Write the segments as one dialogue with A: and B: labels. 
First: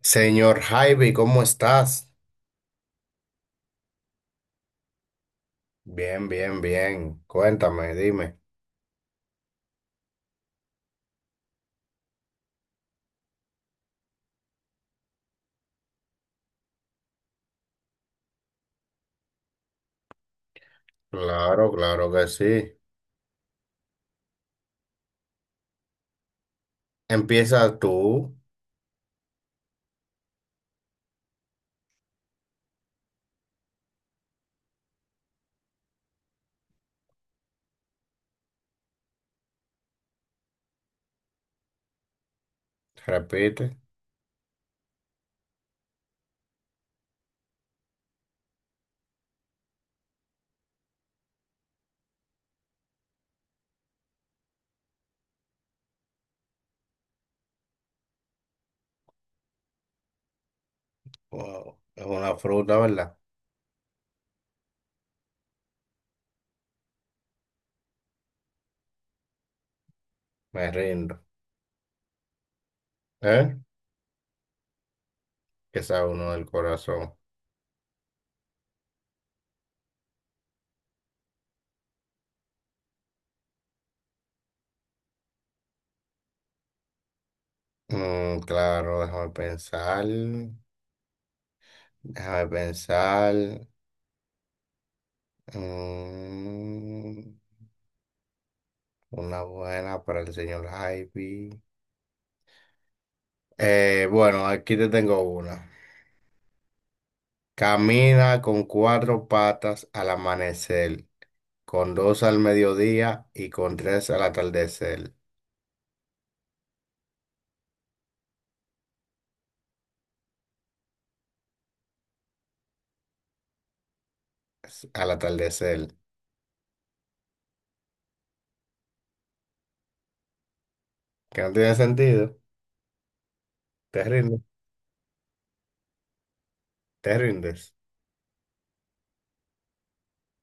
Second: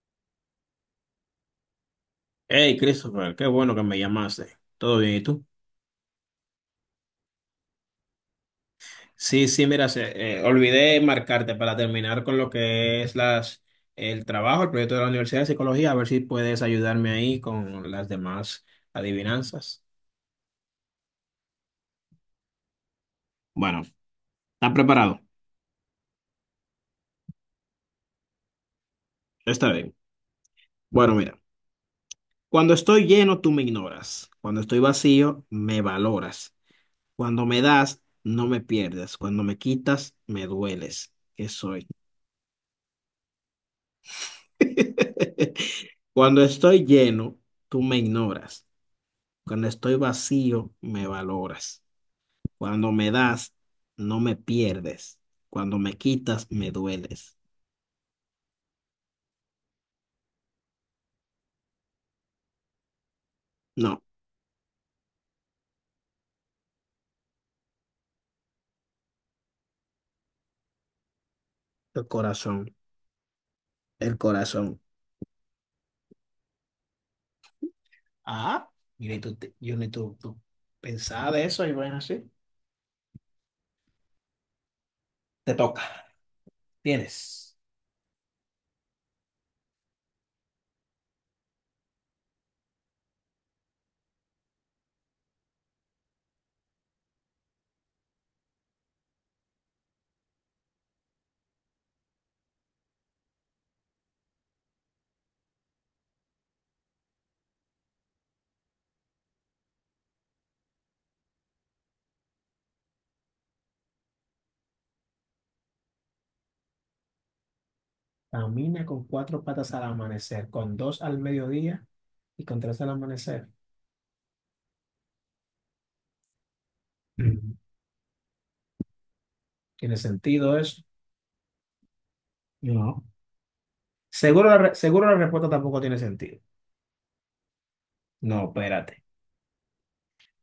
A: Señor Javi, ¿cómo estás?
B: Hey, Christopher, qué bueno que me llamaste. ¿Todo bien? ¿Y tú?
A: Bien, bien, bien. Cuéntame, dime.
B: Sí, sí, mira, olvidé marcarte para terminar con lo que es las, el trabajo, el proyecto de la Universidad de Psicología, a ver si puedes ayudarme ahí con las demás adivinanzas.
A: Claro, claro que sí.
B: Bueno, ¿estás preparado?
A: Empieza tú,
B: Está bien. Bueno, mira, cuando estoy lleno, tú me ignoras. Cuando estoy vacío, me valoras. Cuando me das, no me pierdes. Cuando me quitas, me dueles. ¿Qué soy?
A: repite.
B: Cuando estoy lleno, tú me ignoras. Cuando estoy vacío, me valoras. Cuando me das, no me pierdes. Cuando me quitas, me dueles.
A: Wow, es una fruta, ¿verdad?
B: No,
A: Me rindo.
B: el corazón,
A: ¿Eh?
B: el corazón.
A: Que sabe uno del corazón.
B: Ah, yo ni tú, tú pensaba de eso y bueno, así. Te toca. Tienes.
A: Claro, déjame pensar. Déjame pensar. Mm, una buena para el señor Javi. Bueno, aquí te tengo una. Camina con cuatro patas al amanecer, con dos al mediodía y con tres al atardecer.
B: Camina con cuatro patas al amanecer, con dos al mediodía y con tres al amanecer.
A: Al atardecer.
B: Mm. ¿Tiene sentido eso?
A: Que no tiene sentido.
B: No.
A: Te rindes.
B: Seguro la respuesta tampoco tiene sentido.
A: Te rindes.
B: No, espérate.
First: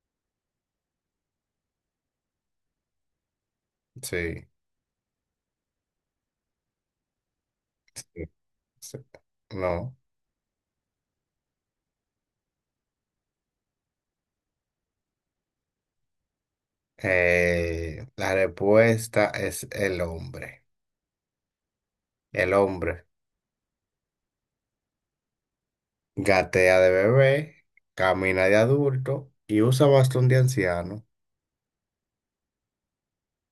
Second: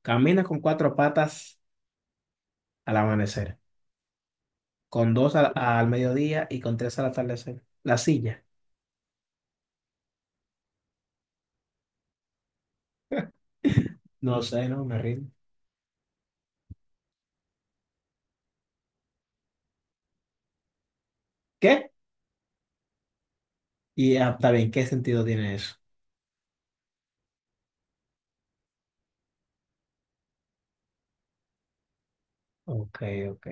B: Camina con cuatro patas al amanecer,
A: Sí.
B: con dos al mediodía y con tres al atardecer. La
A: Sí,
B: silla.
A: sí. No.
B: No sé, no me rindo.
A: La respuesta es el hombre.
B: ¿Qué?
A: El hombre
B: Y ah, está bien, ¿qué sentido tiene eso?
A: gatea de bebé, camina de adulto y usa bastón de anciano.
B: Ok, ok.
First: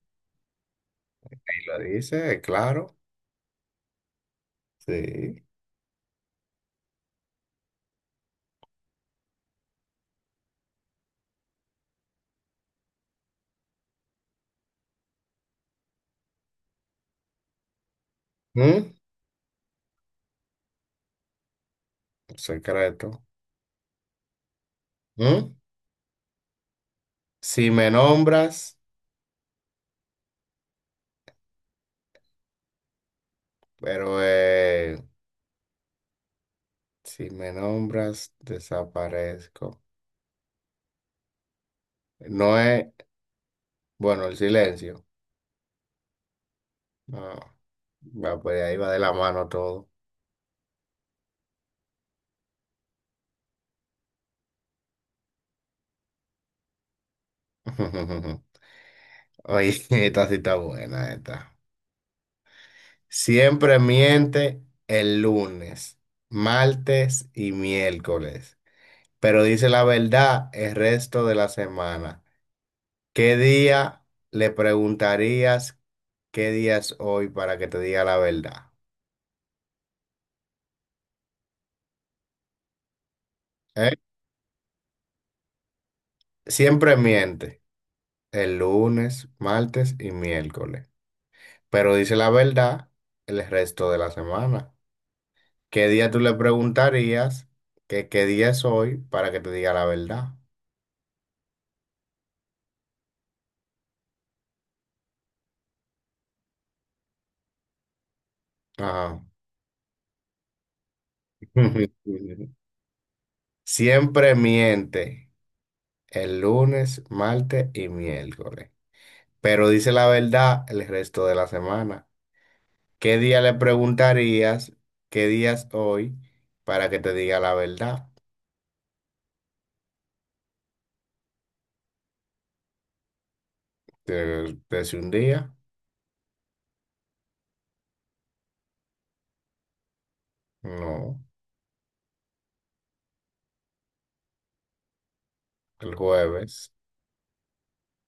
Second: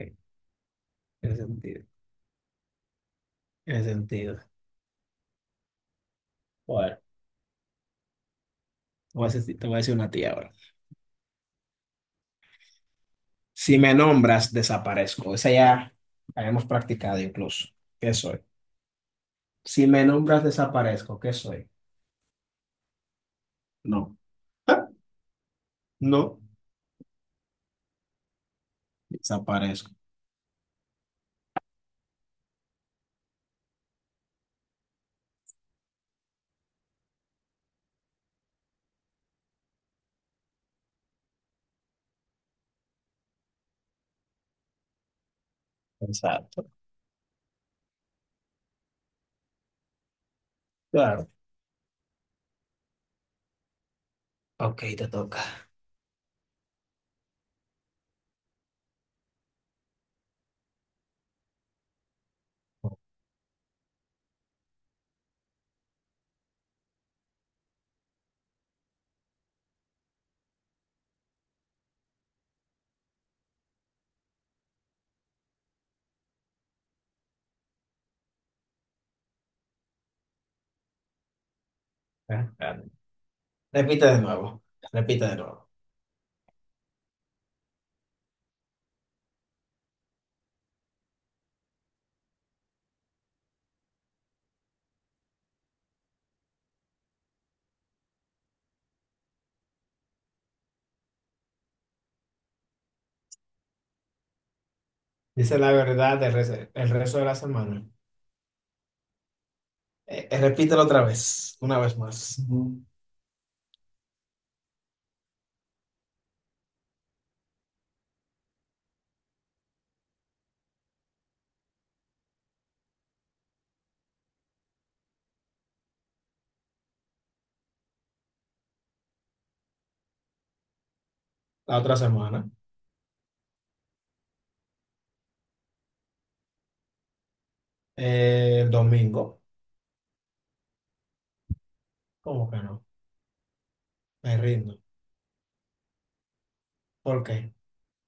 B: Tiene
A: Y lo
B: sentido.
A: dice, claro.
B: Tiene sentido.
A: Sí.
B: Bueno, te voy a decir, te voy a decir una tía ahora. Si me nombras, desaparezco. Esa ya la hemos practicado incluso. ¿Qué soy?
A: ¿Mm?
B: Si me nombras, desaparezco. ¿Qué soy?
A: Secreto.
B: No.
A: ¿Mm?
B: No,
A: Si me nombras,
B: desaparezco.
A: pero si me nombras, desaparezco. No es, bueno, el silencio.
B: Exacto.
A: No, va, pues ahí va de la mano todo.
B: Claro. Ok, te toca.
A: Oye, esta sí está buena, esta. Siempre miente el lunes, martes y miércoles, pero dice la verdad el resto de la semana. ¿Qué día le preguntarías qué día es hoy para que te diga la verdad?
B: Ah, claro.
A: ¿Eh?
B: Repite de nuevo. Repite de nuevo.
A: Siempre miente el lunes, martes y miércoles, pero dice la verdad el resto de la semana. ¿Qué día tú le preguntarías que qué día es hoy para que te diga la verdad?
B: Dice la verdad el rezo de la semana.
A: Ajá.
B: Repítelo otra vez, una vez más. Mm.
A: Siempre miente el lunes, martes y miércoles, pero dice la verdad el resto de la semana. ¿Qué día le preguntarías qué día es hoy para que te diga la verdad?
B: La otra semana.
A: Te dice un día.
B: El domingo.
A: No,
B: ¿Cómo que no? Me rindo.
A: el jueves,
B: ¿Por qué?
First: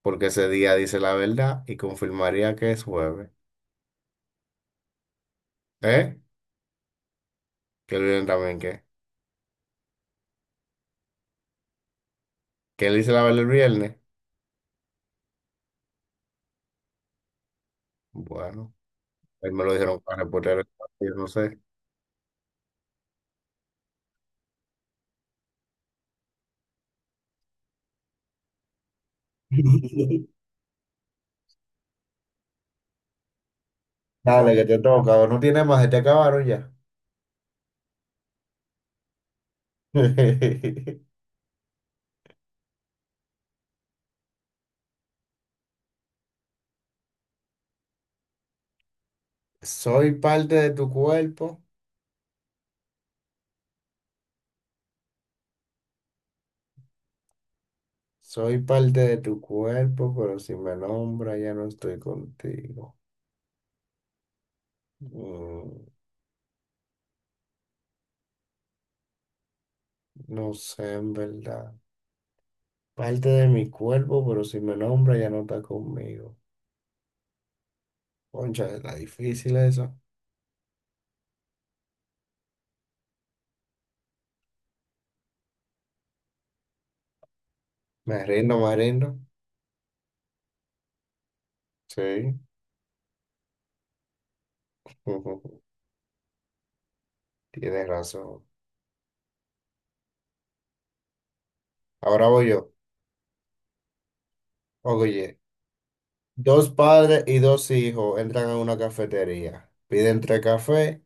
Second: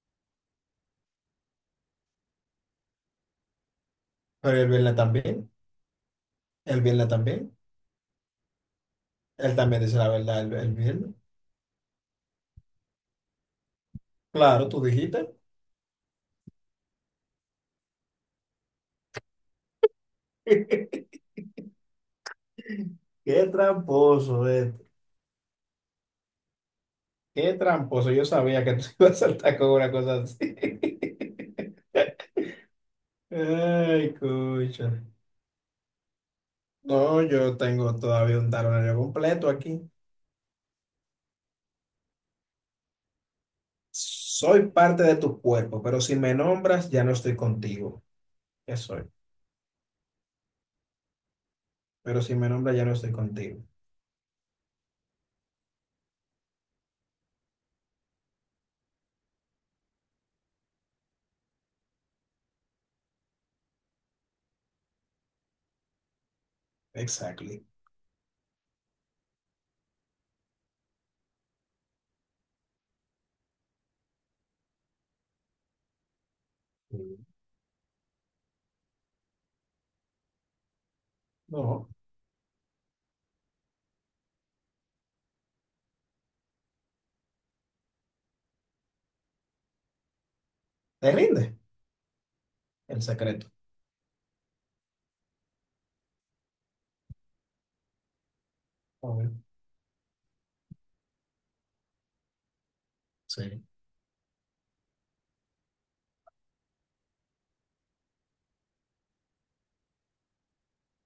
A: porque ese día dice la verdad y confirmaría que es jueves.
B: Pero el viernes también.
A: ¿Eh?
B: El viernes también.
A: Que el viernes también, ¿qué?
B: Él también dice la verdad el viernes.
A: ¿Que él dice la verdad el viernes?
B: Claro, tú dijiste.
A: Bueno, él me lo dijeron para reportar el partido, no sé.
B: Qué tramposo, este. Qué tramposo. Yo sabía que tú ibas a saltar con una cosa así. Ay,
A: Dale, que te
B: escucha.
A: toca, no tiene más, se te acabaron ya.
B: No, yo tengo todavía un talonario completo aquí. Soy parte de tu cuerpo, pero si me nombras, ya no estoy contigo. ¿Qué soy?
A: Soy parte de tu cuerpo,
B: Pero si me nombras, ya no estoy contigo.
A: soy parte de tu cuerpo, pero si me nombra ya no estoy contigo. Mm,
B: Exactly.
A: no sé, en verdad. Parte de mi cuerpo, pero si me nombra ya no está conmigo. Concha, está difícil eso.
B: No,
A: Me rindo, me rindo.
B: te rinde
A: Sí,
B: el secreto.
A: tienes razón.
B: A ver.
A: Ahora voy yo.
B: Sí.
A: Oye, dos padres y dos hijos entran a una cafetería, piden tres cafés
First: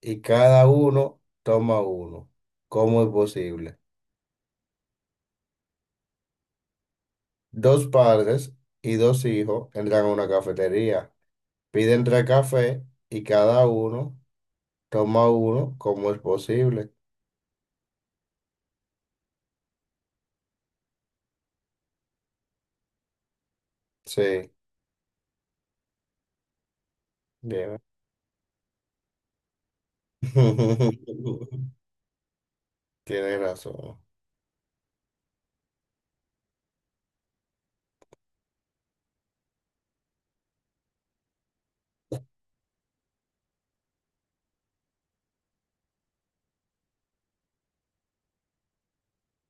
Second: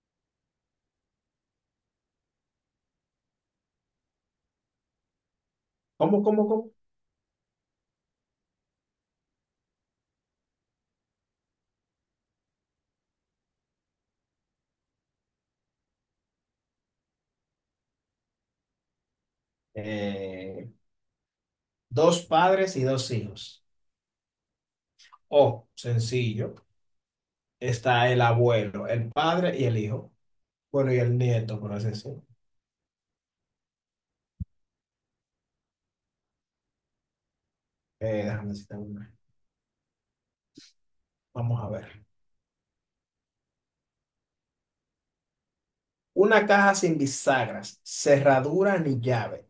A: y cada uno toma uno. ¿Cómo es posible?
B: ¿Cómo, cómo, cómo?
A: Dos padres y dos hijos entran a una cafetería, piden tres cafés y cada uno toma uno. ¿Cómo es posible?
B: Eh, dos padres y dos hijos.
A: Sí.
B: O, sencillo,
A: Bien,
B: está el abuelo, el padre y el hijo. Bueno, y el nieto, por así decirlo.
A: tienes razón.
B: Déjame decirte una. Vamos a ver. Una caja sin bisagras, cerradura ni llave,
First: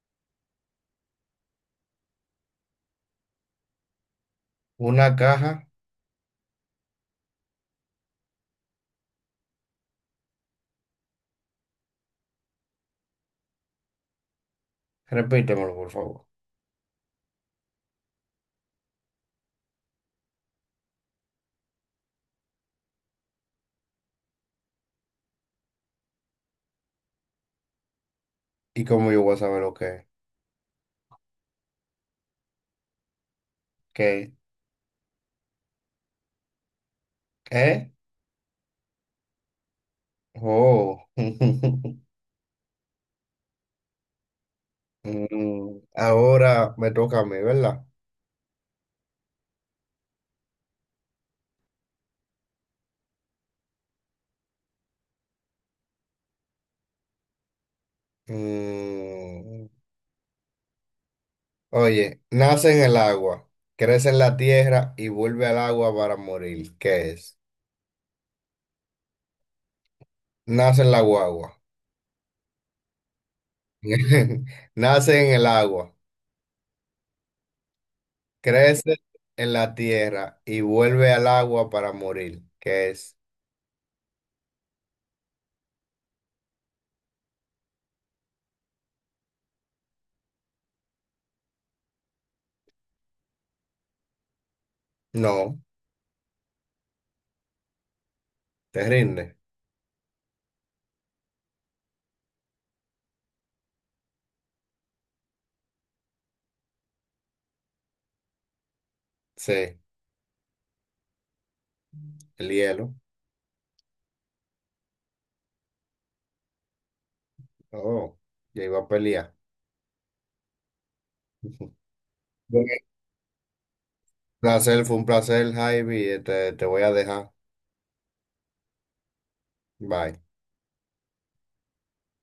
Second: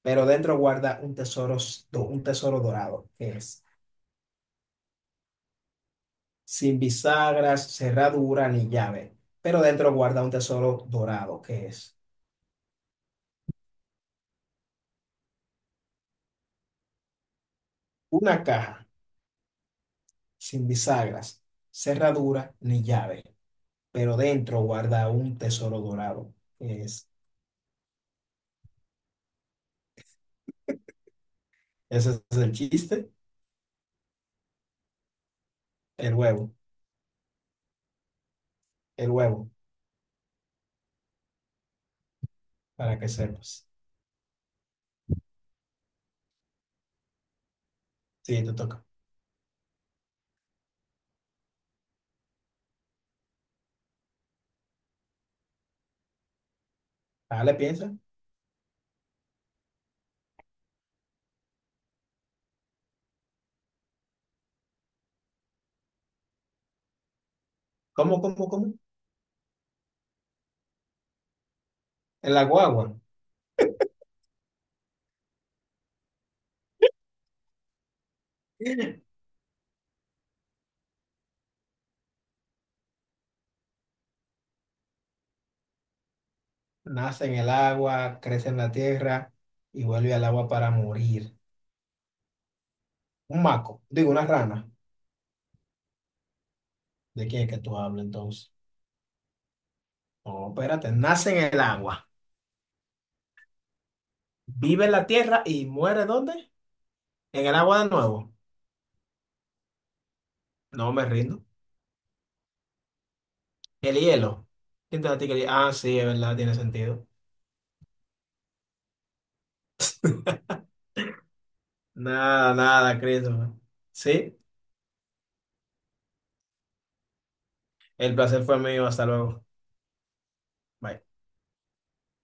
B: pero dentro guarda un tesoro, un tesoro dorado, que es
A: Una caja,
B: sin bisagras, cerradura ni llave, pero dentro guarda un tesoro dorado, que es
A: repítemelo por favor.
B: una caja sin bisagras, cerradura ni llave, pero dentro guarda un tesoro dorado. Es,
A: ¿Y cómo yo voy a saber lo que es?
B: ese es el chiste,
A: ¿Qué?
B: el huevo,
A: ¿Eh?
B: el huevo,
A: Oh.
B: para que sepas.
A: Ahora me toca a mí, ¿verdad?
B: Sí, te toca. Dale, piensa.
A: Mm, Oye, nace en el agua, crece en la tierra y vuelve al agua para morir. ¿Qué es?
B: ¿Cómo, cómo, cómo?
A: Nace en la guagua.
B: En la guagua.
A: Nace en el agua. Crece en la tierra y vuelve al agua para morir. ¿Qué es?
B: Nace en el agua, crece en la tierra y vuelve al agua para morir. Un maco, digo, una rana.
A: No,
B: ¿De quién es que tú hablas entonces?
A: te rinde.
B: No, espérate, nace en el agua, vive en la tierra y muere ¿dónde? En el agua de nuevo.
A: Sí,
B: No me rindo.
A: el hielo.
B: El hielo. ¿Quién te platica el hielo? Ah, sí, es verdad, tiene sentido.
A: Oh, ya iba a pelear.
B: Nada,
A: Bueno,
B: nada, Christopher. Sí,
A: un placer, fue un placer, Javi. Te voy a dejar.
B: el placer fue mío. Hasta luego.
A: Bye.
B: Bye.